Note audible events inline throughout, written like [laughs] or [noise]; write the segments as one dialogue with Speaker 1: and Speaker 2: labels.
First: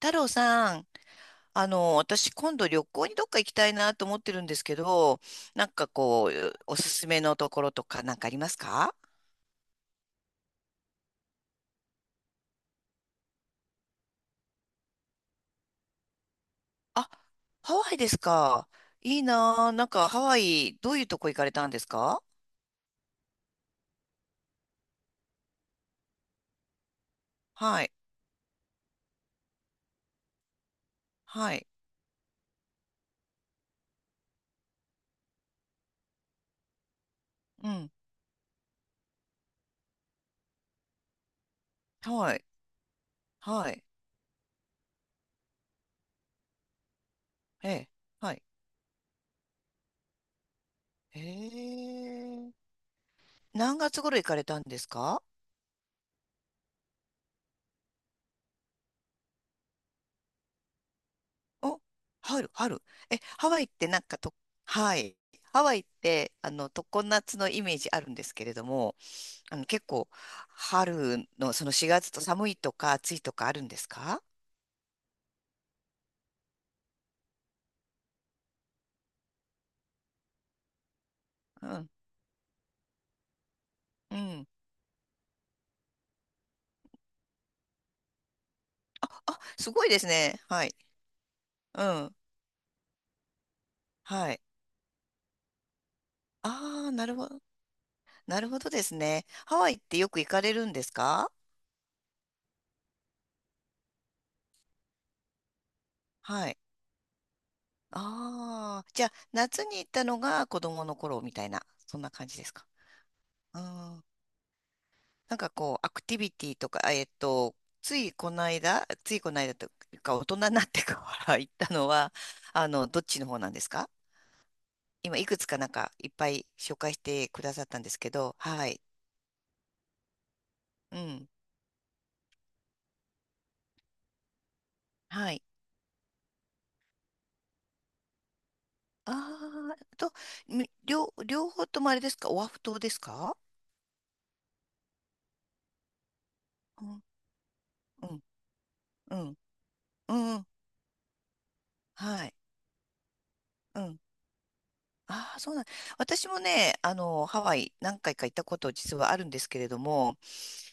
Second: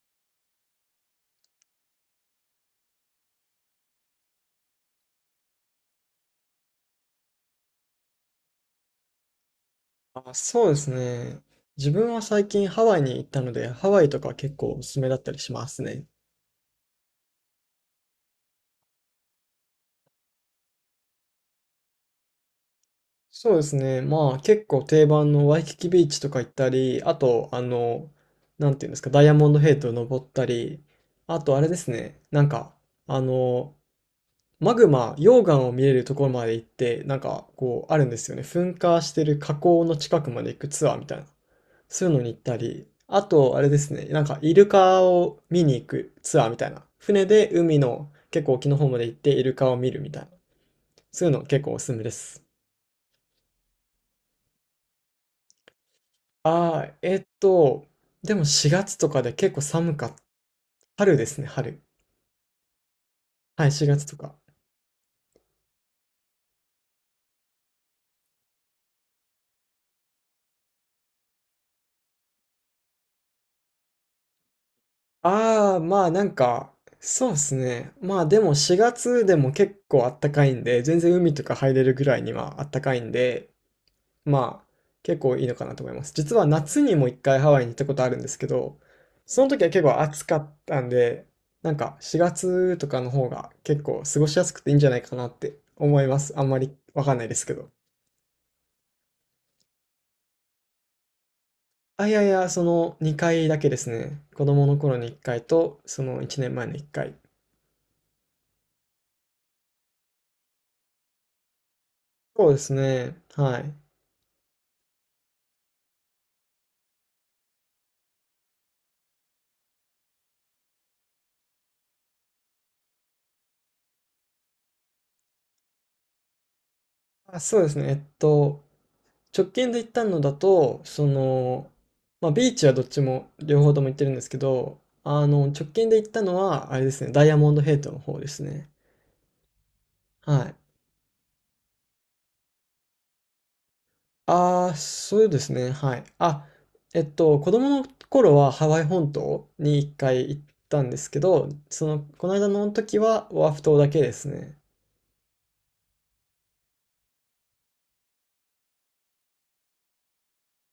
Speaker 1: 太郎さん、私今度旅行にどっか行きたいなと思ってるんですけど、なんかこう、おすすめのところとかなんかありますか？
Speaker 2: あ、そうですね。自分は最近ハワイに行ったので、ハワイとか結構おすすめだったりしますね。
Speaker 1: あ、ハワイですか。いいなぁ。なんかハワイ、どういうとこ行かれたんですか？
Speaker 2: そうですね。まあ結構定番のワイキキビーチとか行ったり、あと、
Speaker 1: はい、
Speaker 2: なんていうんですか、ダイヤモンドヘイトを登ったり、あ
Speaker 1: は
Speaker 2: とあ
Speaker 1: い、
Speaker 2: れですね、なんか、あの、マグマ、溶岩を見れるところまで行って、なんか
Speaker 1: う
Speaker 2: こ
Speaker 1: ん、
Speaker 2: うあるんですよね。噴火してる火口の近くまで行くツアーみたいな。そういうのに
Speaker 1: は
Speaker 2: 行っ
Speaker 1: い、
Speaker 2: たり、あと、あれ
Speaker 1: は
Speaker 2: で
Speaker 1: い、
Speaker 2: すね、なんかイルカを見に行くツアーみたいな。船で
Speaker 1: え
Speaker 2: 海
Speaker 1: え、
Speaker 2: の
Speaker 1: はい。
Speaker 2: 結構沖の方まで行ってイルカを見るみたいな。そういうの結構おす
Speaker 1: え
Speaker 2: すめです。
Speaker 1: え。何月頃行かれたんですか？
Speaker 2: ああ、でも4月とかで結構寒かった。春ですね、
Speaker 1: お、
Speaker 2: 春。
Speaker 1: 春、春。え、ハワイ
Speaker 2: は
Speaker 1: っ
Speaker 2: い、
Speaker 1: て
Speaker 2: 4
Speaker 1: なん
Speaker 2: 月と
Speaker 1: かと、
Speaker 2: か。
Speaker 1: はい。ハワイって、常夏のイメージあるんですけれども、結構、春のその4月と寒いとか暑いとかあるんですか？
Speaker 2: ああ、まあなんか、そうですね。まあでも4月でも結構あったかいんで、全然海とか
Speaker 1: う
Speaker 2: 入れ
Speaker 1: ん。
Speaker 2: るぐらいにはあったかいんで、
Speaker 1: うん。
Speaker 2: まあ、結構いいのかなと思います。実は夏にも一回ハワイに行ったことあるんですけど、
Speaker 1: あ、
Speaker 2: その時は
Speaker 1: す
Speaker 2: 結
Speaker 1: ごいで
Speaker 2: 構
Speaker 1: す
Speaker 2: 暑か
Speaker 1: ね。
Speaker 2: っ
Speaker 1: はい。
Speaker 2: たんで、なん
Speaker 1: う
Speaker 2: か
Speaker 1: ん。
Speaker 2: 4月とかの方が結構過ご
Speaker 1: は
Speaker 2: し
Speaker 1: い。
Speaker 2: やすくていいんじゃないかなって思います。あんまり
Speaker 1: ああ、
Speaker 2: わ
Speaker 1: なる
Speaker 2: かんない
Speaker 1: ほ
Speaker 2: で
Speaker 1: ど。
Speaker 2: すけど。
Speaker 1: なるほどですね。ハワイってよく行かれるんですか？
Speaker 2: あ、いやいや、その2回だけですね。子供の頃に1回と、その1
Speaker 1: は
Speaker 2: 年
Speaker 1: い。
Speaker 2: 前の1回。
Speaker 1: ああ、じゃあ、夏に行ったのが子供の頃みたいな、そんな感じで
Speaker 2: そう
Speaker 1: す
Speaker 2: で
Speaker 1: か？
Speaker 2: すね。
Speaker 1: う
Speaker 2: はい。
Speaker 1: ん。なんかこう、アクティビティとか、ついこの間というか、大人になってから行ったのは、どっちの方なんですか？今いくつかなんかいっぱい紹介して
Speaker 2: あ、
Speaker 1: くだ
Speaker 2: そう
Speaker 1: さっ
Speaker 2: です
Speaker 1: たん
Speaker 2: ね。
Speaker 1: ですけど、はい。
Speaker 2: 直近で行ったのだと、
Speaker 1: う
Speaker 2: そ
Speaker 1: ん。
Speaker 2: の、まあ、ビーチはどっちも、両方とも行ってるんですけど、
Speaker 1: はい。
Speaker 2: 直近で行ったのは、あれですね、ダイヤモンドヘイトの方ですね。
Speaker 1: ああ、と、
Speaker 2: はい。
Speaker 1: 両方ともあれですかオアフ島ですか？
Speaker 2: ああ、そうですね、はい。あ、
Speaker 1: うん、
Speaker 2: 子供の
Speaker 1: うん、
Speaker 2: 頃はハワイ本
Speaker 1: うん、
Speaker 2: 島に一
Speaker 1: う
Speaker 2: 回
Speaker 1: ん
Speaker 2: 行
Speaker 1: う
Speaker 2: っ
Speaker 1: ん。
Speaker 2: たんですけど、その、こ
Speaker 1: は
Speaker 2: の
Speaker 1: い。
Speaker 2: 間の時はオアフ島
Speaker 1: う
Speaker 2: だ
Speaker 1: ん。
Speaker 2: けですね。
Speaker 1: ああ、そうなん。私もね、ハワイ何回か行ったこと実はあるんですけれども、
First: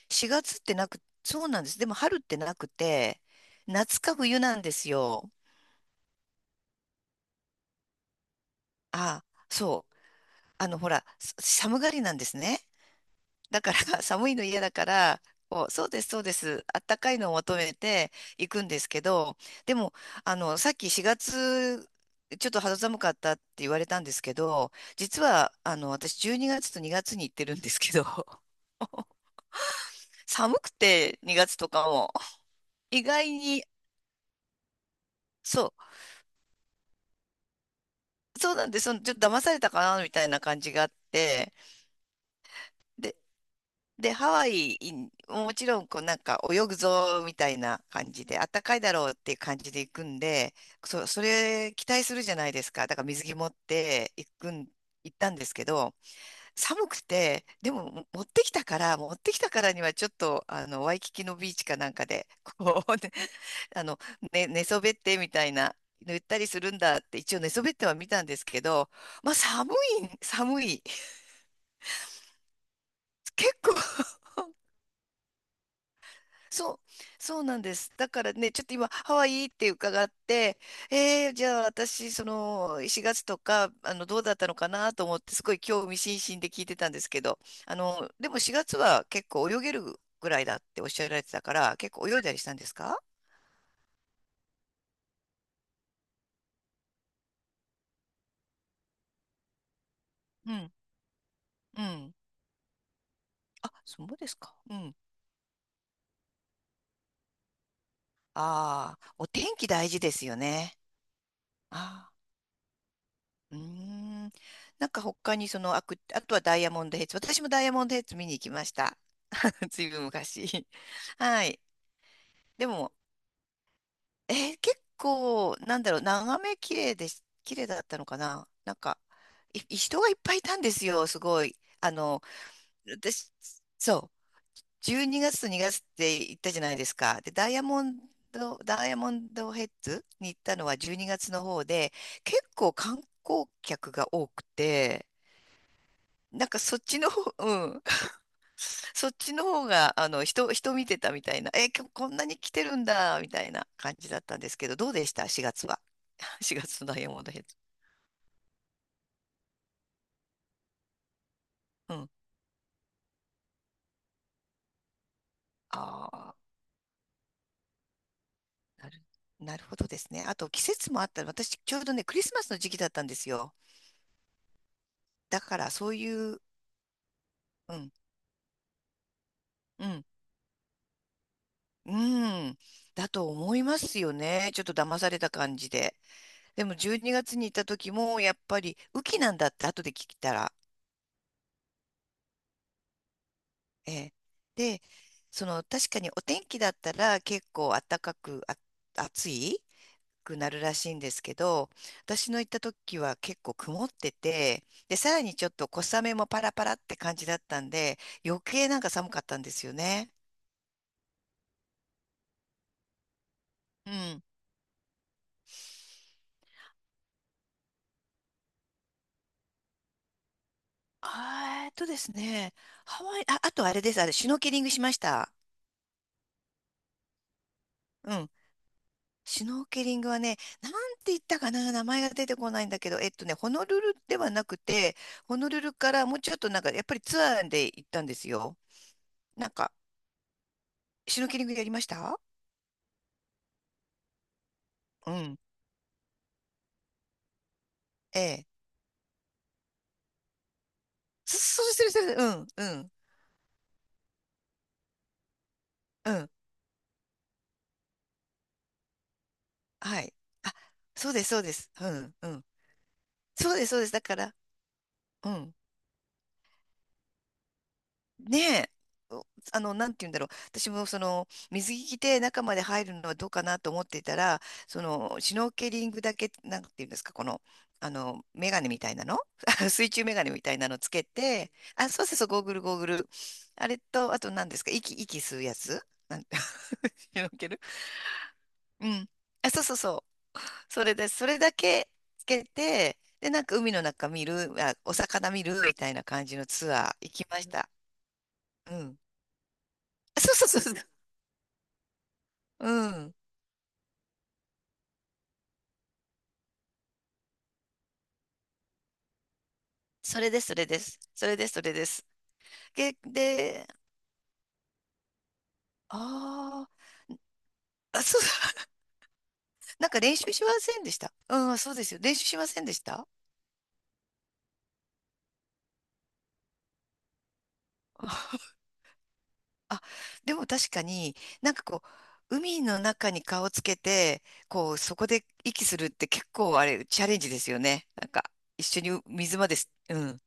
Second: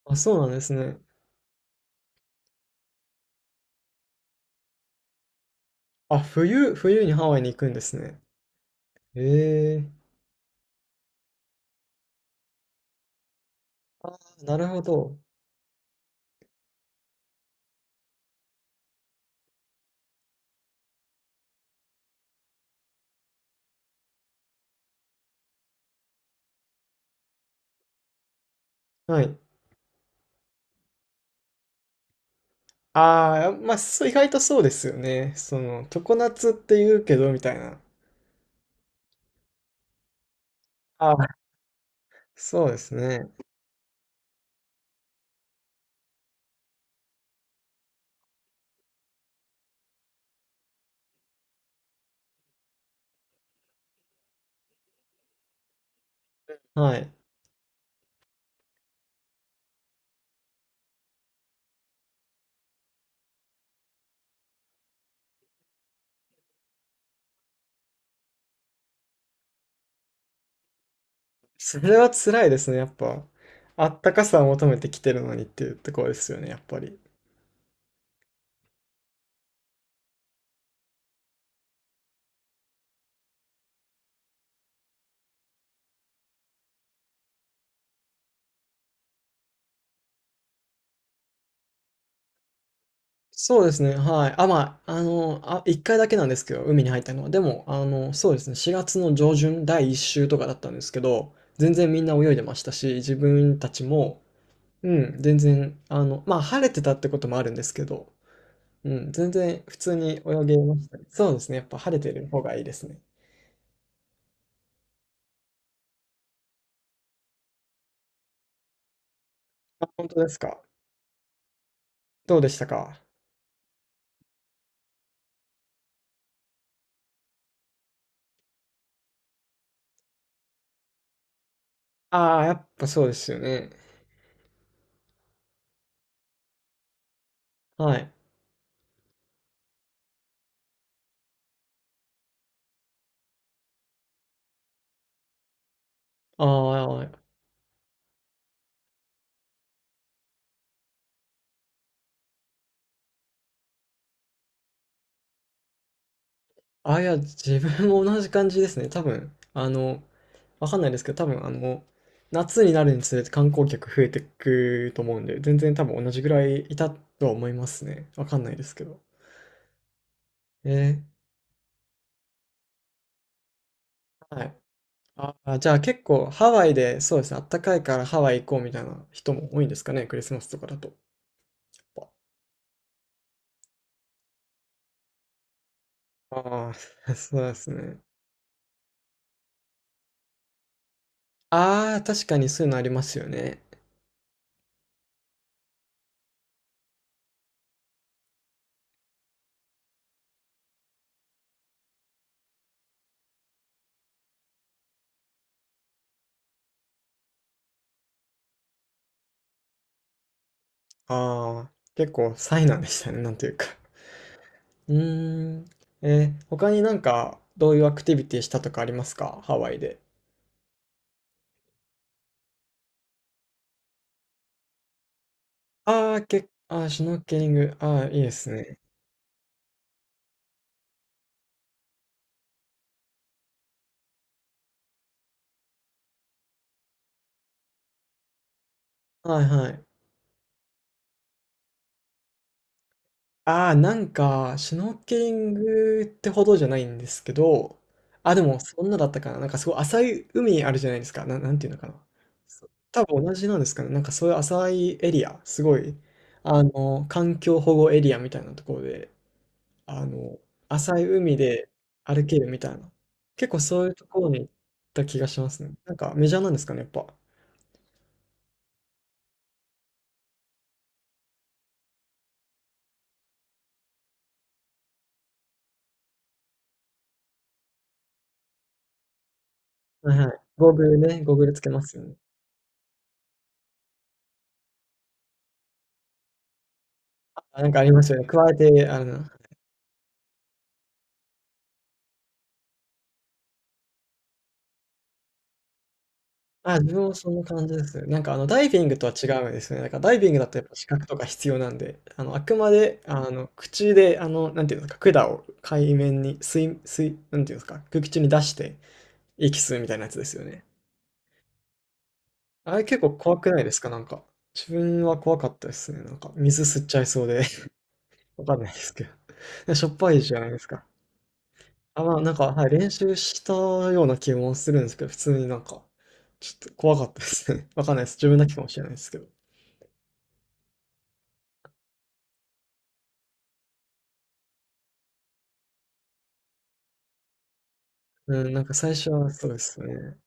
Speaker 2: あ、そう
Speaker 1: 4
Speaker 2: なん
Speaker 1: 月
Speaker 2: で
Speaker 1: っ
Speaker 2: す
Speaker 1: てな
Speaker 2: ね。
Speaker 1: く、そうなんです。でも春ってなくて、夏か冬なんですよ。
Speaker 2: あ、冬にハワイに行くんですね。
Speaker 1: ああ、
Speaker 2: ええ、
Speaker 1: そう。ほら、寒がりなんですね。だから [laughs] 寒いの
Speaker 2: な
Speaker 1: 嫌
Speaker 2: る
Speaker 1: だ
Speaker 2: ほ
Speaker 1: か
Speaker 2: ど。
Speaker 1: ら、こう、そうです、そうです。あったかいのを求めて行くんですけど、でも、さっき4月、ちょっと肌寒かったって言われたんですけど、実は、私12月と2月に行ってるんですけど、[laughs]
Speaker 2: はい。
Speaker 1: 寒くて2月とかも、意外
Speaker 2: ああ、
Speaker 1: に、
Speaker 2: まあ、そう、意外とそうですよね。そ
Speaker 1: そ
Speaker 2: の、常夏って言うけど、みたいな。
Speaker 1: う、そうなんです、そのちょっと騙されたかな、みたいな感じがあっ
Speaker 2: ああ、
Speaker 1: て、
Speaker 2: そうです
Speaker 1: で
Speaker 2: ね。
Speaker 1: で、ハワイ、もちろん、こう、なんか、泳ぐぞ、みたいな感じで、あったかいだろうっていう感じで行くんで、それ、期待するじゃないですか。だから、水着持って行くん、行ったんですけど、寒
Speaker 2: は
Speaker 1: く
Speaker 2: い。
Speaker 1: て、でも、持ってきたからには、ちょっと、ワイキキのビーチかなんかで、こう、[laughs] ね、あの、ね、寝そべって、みたいな、言ったりするんだって、一応寝そべっては見たんですけど、まあ、寒い、寒い。
Speaker 2: それは辛いですね、やっぱ。
Speaker 1: 結構
Speaker 2: あったかさを求めてきてるのにっていうところですよね、やっ
Speaker 1: そ
Speaker 2: ぱ
Speaker 1: う、
Speaker 2: り。
Speaker 1: そうなんです。だからね、ちょっと今、ハワイって伺って、じゃあ私、その、4月とか、どうだったのかなと思って、すごい興味津々で聞いてたんですけど、でも4月は結構泳げるぐらいだっておっしゃられてたから、結構泳いだりしたんですか？
Speaker 2: そうですね、はい。あ、まあ、あ、一回だけなんですけど、海に入ったのは。でも、そうですね、4月の上旬、第一週とか
Speaker 1: う
Speaker 2: だった
Speaker 1: ん、
Speaker 2: んですけど、全
Speaker 1: う
Speaker 2: 然みんな
Speaker 1: ん。
Speaker 2: 泳いでましたし、自分た
Speaker 1: あ、
Speaker 2: ち
Speaker 1: そう
Speaker 2: も、
Speaker 1: ですか。う
Speaker 2: う
Speaker 1: ん。
Speaker 2: ん、全然、まあ、晴れてたってこともあるんですけど、う
Speaker 1: あ
Speaker 2: ん、
Speaker 1: あ、お
Speaker 2: 全
Speaker 1: 天
Speaker 2: 然
Speaker 1: 気
Speaker 2: 普
Speaker 1: 大
Speaker 2: 通
Speaker 1: 事で
Speaker 2: に
Speaker 1: すよ
Speaker 2: 泳げ
Speaker 1: ね。
Speaker 2: ましたね。そうですね、やっぱ晴れ
Speaker 1: あ
Speaker 2: て
Speaker 1: あ、
Speaker 2: る方がいいですね。
Speaker 1: うーん。なんか他にその、あとはダイヤモンドヘッズ。私もダイヤモンドヘッズ見に行きました。[laughs] ず
Speaker 2: あ、
Speaker 1: いぶん
Speaker 2: 本当ですか？
Speaker 1: 昔。[laughs] はい。
Speaker 2: どうでした
Speaker 1: でも、
Speaker 2: か？
Speaker 1: 結構、なんだろう、眺め綺麗だったのかななんか、人がいっぱいいたんですよ、すごい。
Speaker 2: ああ、やっぱそうです
Speaker 1: 私、
Speaker 2: よね。
Speaker 1: そう、12月と2月って行ったじゃないですか。で、ダイヤモ
Speaker 2: は
Speaker 1: ン
Speaker 2: い。
Speaker 1: ド、ダイヤモンドヘッズに行ったのは12月の方で、結構観光客が多くて、
Speaker 2: あ
Speaker 1: なんかそっちの
Speaker 2: あ、
Speaker 1: 方、うん、そっちの方が、人見てたみたいな、え、今日こんなに来てるんだ、みたいな感じだったんですけど、どうでした？ 4 月は？[laughs] 4月のダ
Speaker 2: あ、い
Speaker 1: イヘ
Speaker 2: や、
Speaker 1: ッ
Speaker 2: 自分も同じ感じですね。多分、わかんないですけど、多分、
Speaker 1: ド。うん。
Speaker 2: 夏になるにつれて観光客増えてくと思うんで、全然多分
Speaker 1: あ
Speaker 2: 同じぐ
Speaker 1: あ、
Speaker 2: らいいたとは思いますね。わかんないですけ
Speaker 1: な
Speaker 2: ど。
Speaker 1: る、なるほどですね。あと、季節も
Speaker 2: え
Speaker 1: あった私、ちょうどね、クリスマスの時期だったんですよ。
Speaker 2: はい。あ
Speaker 1: だか
Speaker 2: あ、じ
Speaker 1: ら、
Speaker 2: ゃあ
Speaker 1: そう
Speaker 2: 結
Speaker 1: い
Speaker 2: 構
Speaker 1: う、
Speaker 2: ハワイで、そうですね、あった
Speaker 1: う
Speaker 2: かい
Speaker 1: ん、
Speaker 2: からハワイ行こうみたいな人も多いんです
Speaker 1: う
Speaker 2: か
Speaker 1: ん、
Speaker 2: ね、クリスマスとかだと。
Speaker 1: うん、だと思いますよね。ちょっと騙された感じで。で
Speaker 2: ああ、
Speaker 1: も、12
Speaker 2: [laughs]
Speaker 1: 月
Speaker 2: そ
Speaker 1: にがつ
Speaker 2: う
Speaker 1: に行っ
Speaker 2: で
Speaker 1: た
Speaker 2: す
Speaker 1: 時
Speaker 2: ね。
Speaker 1: も、やっぱり、雨季なんだって、後で聞いたら、
Speaker 2: ああ、確かにそういうのありますよね。
Speaker 1: ええで、その確かにお天気だったら結構暖かくあ暑いくなるらしいんですけど、私の行った時は結構曇ってて、で、さらにちょっと小雨もパラパラって感じだったんで、余計なんか寒かったんですよね。
Speaker 2: ああ、結構災難でしたね、なんというか。
Speaker 1: うん。
Speaker 2: うーん。他になんか、どういうアクティビティしたとかありますかハワイで？
Speaker 1: ですね、ハワイ、あ、あとあれです、シュノーケリングしました。
Speaker 2: ああ、ああ、シュノーケリング。ああ、
Speaker 1: う
Speaker 2: いい
Speaker 1: ん。
Speaker 2: ですね。
Speaker 1: シュノーケリングはね、なんて言ったかな、名前が出てこないんだけど、ホノルルではなくて、ホノルルからもうちょっとなんか、やっぱりツアーで行ったんですよ。
Speaker 2: はい
Speaker 1: なん
Speaker 2: は
Speaker 1: か、
Speaker 2: い。
Speaker 1: シュノーケリングやりました？
Speaker 2: ああ、なんか、シュノー
Speaker 1: う
Speaker 2: ケリ
Speaker 1: ん。
Speaker 2: ングってほどじゃないんですけど、
Speaker 1: え
Speaker 2: あ、でも、
Speaker 1: え。
Speaker 2: そんなだったかな。なんかすごい浅い海あるじゃないですか。
Speaker 1: そ、
Speaker 2: なん
Speaker 1: [laughs] そ
Speaker 2: ていう
Speaker 1: う
Speaker 2: のか
Speaker 1: です、そ
Speaker 2: な。
Speaker 1: うです。うん、うん、
Speaker 2: 多分同じなんですかね。なんかそういう浅いエリア、すごい、
Speaker 1: うん。
Speaker 2: 環境保護エリアみたいなところで、
Speaker 1: は
Speaker 2: あ
Speaker 1: い。
Speaker 2: の、
Speaker 1: あ、
Speaker 2: 浅い
Speaker 1: そうです、
Speaker 2: 海
Speaker 1: そうで
Speaker 2: で
Speaker 1: す。うん、
Speaker 2: 歩
Speaker 1: う
Speaker 2: け
Speaker 1: ん。
Speaker 2: るみたいな。結
Speaker 1: そう
Speaker 2: 構
Speaker 1: です、そう
Speaker 2: そう
Speaker 1: で
Speaker 2: い
Speaker 1: す。
Speaker 2: う
Speaker 1: だ
Speaker 2: と
Speaker 1: か
Speaker 2: ころ
Speaker 1: ら、
Speaker 2: に行った気が
Speaker 1: う
Speaker 2: しま
Speaker 1: ん。
Speaker 2: すね。なんかメジャーなんですかね、やっぱ。
Speaker 1: ねえ、おあの、なんて言うんだろう。私もその、水着着て中まで入るのはどうかなと思っていたら、その、シュノーケリングだけ、なんて言うんですか、この、メガネみたいなの [laughs] 水中
Speaker 2: は
Speaker 1: メ
Speaker 2: い
Speaker 1: ガネ
Speaker 2: はい。
Speaker 1: みたいな
Speaker 2: ゴー
Speaker 1: の
Speaker 2: グ
Speaker 1: つ
Speaker 2: ル
Speaker 1: け
Speaker 2: ね、ゴーグ
Speaker 1: て、
Speaker 2: ルつけま
Speaker 1: あ、
Speaker 2: すよ
Speaker 1: そうそう
Speaker 2: ね。
Speaker 1: そう、ゴーグル、ゴーグル。あれと、あと何ですか、息吸うやつ [laughs] なんて、[laughs] シュノーケル。
Speaker 2: あなんかありますよね。加えて、
Speaker 1: うん。あ、そうそうそう。それで、それだけつけて、で、なんか海の中見る、あ、お魚見るみたいな感じのツ
Speaker 2: あ、
Speaker 1: ア
Speaker 2: 自
Speaker 1: ー
Speaker 2: 分
Speaker 1: 行
Speaker 2: も
Speaker 1: き
Speaker 2: そん
Speaker 1: ま
Speaker 2: な
Speaker 1: し
Speaker 2: 感
Speaker 1: た。
Speaker 2: じです。なんかあのダイ
Speaker 1: う
Speaker 2: ビング
Speaker 1: ん。
Speaker 2: とは違うんですね。なんかダイ
Speaker 1: あ
Speaker 2: ビ
Speaker 1: そ
Speaker 2: ン
Speaker 1: う
Speaker 2: グだと
Speaker 1: そう
Speaker 2: やっ
Speaker 1: そ
Speaker 2: ぱ
Speaker 1: う。
Speaker 2: 資格とか必要なんで、あくま
Speaker 1: う
Speaker 2: で
Speaker 1: ん。
Speaker 2: 口でなんていうんですか、管を海面に水、なんていうんですか、空気中に出して息吸うみたいなやつ
Speaker 1: そ
Speaker 2: で
Speaker 1: れ
Speaker 2: す
Speaker 1: で
Speaker 2: よ
Speaker 1: す、そ
Speaker 2: ね。
Speaker 1: れです。それです、それです。
Speaker 2: あれ
Speaker 1: で、
Speaker 2: 結構怖くない
Speaker 1: で、
Speaker 2: ですかなんか？自分は怖かったですね。なんか水
Speaker 1: あ
Speaker 2: 吸っちゃいそうで
Speaker 1: そう、
Speaker 2: [laughs]。わかん
Speaker 1: [laughs]
Speaker 2: ないですけど。[laughs] し
Speaker 1: な
Speaker 2: ょ
Speaker 1: ん
Speaker 2: っ
Speaker 1: か
Speaker 2: ぱ
Speaker 1: 練
Speaker 2: い
Speaker 1: 習
Speaker 2: じゃ
Speaker 1: し
Speaker 2: な
Speaker 1: ま
Speaker 2: いです
Speaker 1: せん
Speaker 2: か。
Speaker 1: でした。うん、そうですよ。
Speaker 2: あ、
Speaker 1: 練
Speaker 2: まあ
Speaker 1: 習
Speaker 2: なん
Speaker 1: し
Speaker 2: か、
Speaker 1: ません
Speaker 2: はい、
Speaker 1: でし
Speaker 2: 練
Speaker 1: た。
Speaker 2: 習したような気もするんですけど、普通になんか、ちょっと怖かったですね。[laughs] わかんないです。自分
Speaker 1: [laughs]
Speaker 2: だけかもしれないですけど。
Speaker 1: あ、でも確かになんかこう、海の中に顔つけて、こう、そこで息するって結構あれ、チャレンジですよね。なんか、
Speaker 2: うん、な
Speaker 1: 一
Speaker 2: んか
Speaker 1: 緒
Speaker 2: 最
Speaker 1: に
Speaker 2: 初は
Speaker 1: 水ま
Speaker 2: そう
Speaker 1: で
Speaker 2: で
Speaker 1: す。
Speaker 2: す
Speaker 1: う
Speaker 2: ね。
Speaker 1: ん。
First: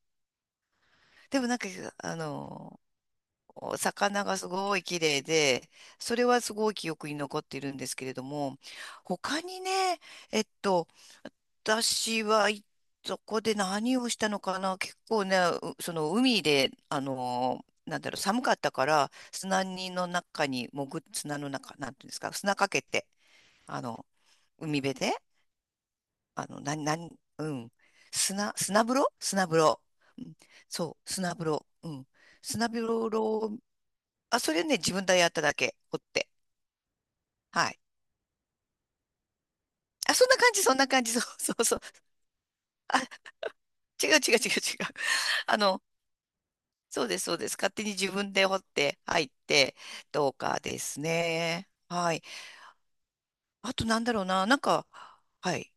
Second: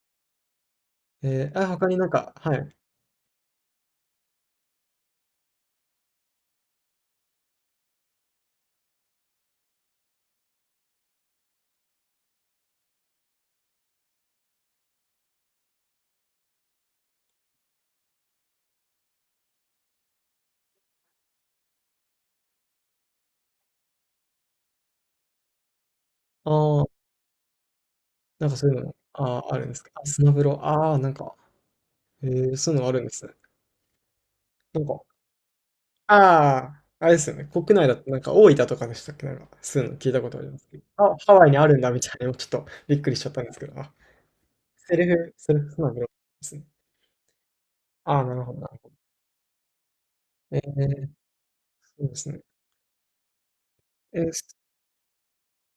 Speaker 1: でもなん
Speaker 2: あ、
Speaker 1: か、
Speaker 2: 他になん
Speaker 1: あ
Speaker 2: か、はい。
Speaker 1: の、お魚がすごい綺麗で、それはすごい記憶に残っているんですけれども、他にね、えっと、私は、そこで何をしたのかな結構ね、その海で、なんだろう、寒かったから、砂にの中に潜っ、砂の中、なんていうんですか、砂かけて、あの、海辺で、あの、な、
Speaker 2: あ
Speaker 1: な
Speaker 2: あ、
Speaker 1: うん、
Speaker 2: なんかそうい
Speaker 1: 砂
Speaker 2: うの、
Speaker 1: 風呂
Speaker 2: あ
Speaker 1: 砂
Speaker 2: あ、あ
Speaker 1: 風
Speaker 2: るんです
Speaker 1: 呂。
Speaker 2: か？あス
Speaker 1: う
Speaker 2: マ
Speaker 1: ん。
Speaker 2: ブラ、あ
Speaker 1: そ
Speaker 2: あ、な
Speaker 1: う、
Speaker 2: ん
Speaker 1: 砂
Speaker 2: か、
Speaker 1: 風呂。うん。砂
Speaker 2: そうい
Speaker 1: 風
Speaker 2: うのあるんですね。
Speaker 1: 呂を、あ、それね、
Speaker 2: なん
Speaker 1: 自
Speaker 2: か、
Speaker 1: 分でやっただけ、掘って。
Speaker 2: ああ、あれですよね。国
Speaker 1: はい。
Speaker 2: 内だと、なんか大分とかでしたっけなんか、そういうの聞い
Speaker 1: あ、
Speaker 2: た
Speaker 1: そん
Speaker 2: こ
Speaker 1: な
Speaker 2: とあり
Speaker 1: 感
Speaker 2: ま
Speaker 1: じ、
Speaker 2: す
Speaker 1: そん
Speaker 2: けど。
Speaker 1: な感じ、
Speaker 2: あ、
Speaker 1: そう
Speaker 2: ハワイ
Speaker 1: そ
Speaker 2: に
Speaker 1: う
Speaker 2: あ
Speaker 1: そ
Speaker 2: るん
Speaker 1: う。
Speaker 2: だみたいな、ちょっとびっ
Speaker 1: あ、
Speaker 2: くりしちゃったんですけど。あ、
Speaker 1: 違う違う違う違う。
Speaker 2: セ
Speaker 1: あ
Speaker 2: ルフス
Speaker 1: の、
Speaker 2: マブラですね。
Speaker 1: そうです、そうです。勝手に自
Speaker 2: ああ、
Speaker 1: 分
Speaker 2: なる
Speaker 1: で
Speaker 2: ほ
Speaker 1: 掘
Speaker 2: ど、
Speaker 1: っ
Speaker 2: なるほど。
Speaker 1: て入って、どう
Speaker 2: え
Speaker 1: かです
Speaker 2: ー、
Speaker 1: ね。
Speaker 2: そう
Speaker 1: は
Speaker 2: で
Speaker 1: い。
Speaker 2: すね。
Speaker 1: あとなんだ
Speaker 2: え
Speaker 1: ろう
Speaker 2: ー
Speaker 1: な。なんか、はい。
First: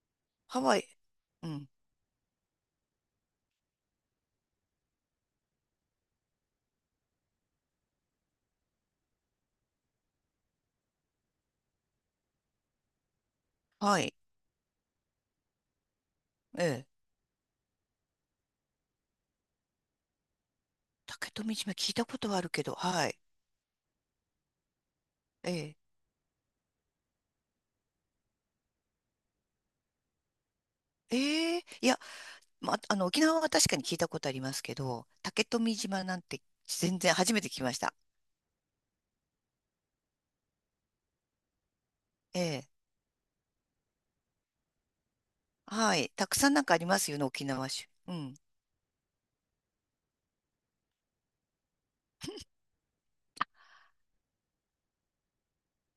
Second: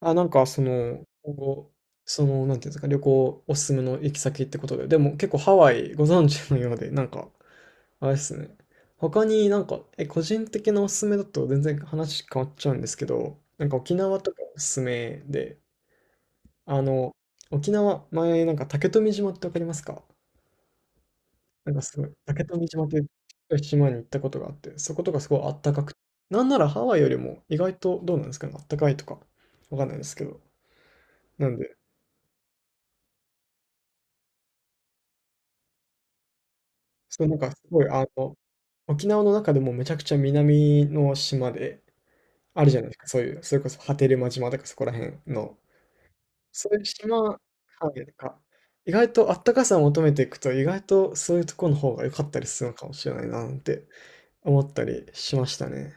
Speaker 2: あ、なんか
Speaker 1: ハ
Speaker 2: そ
Speaker 1: ワイ、
Speaker 2: の、今
Speaker 1: うん。
Speaker 2: 後、その、なんていうんですか、旅行おすすめの行き先ってことで、でも結構ハワイご存知のようで、なんか、あれですね。他になんか、個人的なおすすめだと全然話変わっちゃうんですけど、なんか沖
Speaker 1: はい。
Speaker 2: 縄とかおすすめで、
Speaker 1: え
Speaker 2: あ
Speaker 1: え。
Speaker 2: の、沖縄、前なんか竹富島ってわかりますか？
Speaker 1: 竹富
Speaker 2: なん
Speaker 1: 島
Speaker 2: か
Speaker 1: 聞い
Speaker 2: すご
Speaker 1: た
Speaker 2: い、
Speaker 1: ことはあ
Speaker 2: 竹
Speaker 1: るけ
Speaker 2: 富
Speaker 1: ど、
Speaker 2: 島とい
Speaker 1: はい。
Speaker 2: う島に行ったことがあって、そことかすごいあ
Speaker 1: え
Speaker 2: ったか
Speaker 1: え。
Speaker 2: くて、なんならハワイよりも意外とどうなんですかね、あったかいとか、わかんないですけど。なん
Speaker 1: ええ。
Speaker 2: で、
Speaker 1: いや、ま、沖縄は確かに聞いたことありますけど、竹富島なんて全然
Speaker 2: そう、
Speaker 1: 初
Speaker 2: なん
Speaker 1: めて
Speaker 2: か
Speaker 1: 聞
Speaker 2: す
Speaker 1: きまし
Speaker 2: ごい、
Speaker 1: た。
Speaker 2: 沖縄の中でもめちゃくちゃ南の島で、
Speaker 1: え
Speaker 2: ある
Speaker 1: え。
Speaker 2: じゃないですか、そういう、それこそ波照間島とかそこら辺の、
Speaker 1: はい。たくさんなん
Speaker 2: そ
Speaker 1: か
Speaker 2: う
Speaker 1: あ
Speaker 2: い
Speaker 1: り
Speaker 2: う
Speaker 1: ますよ
Speaker 2: 島、
Speaker 1: ね、
Speaker 2: は
Speaker 1: 沖縄市。
Speaker 2: い、なん
Speaker 1: うん。
Speaker 2: か、意外とあったかさを求めていくと、意外とそういうところの方が良かったりするのかもしれないな、なんて思ったりしましたね。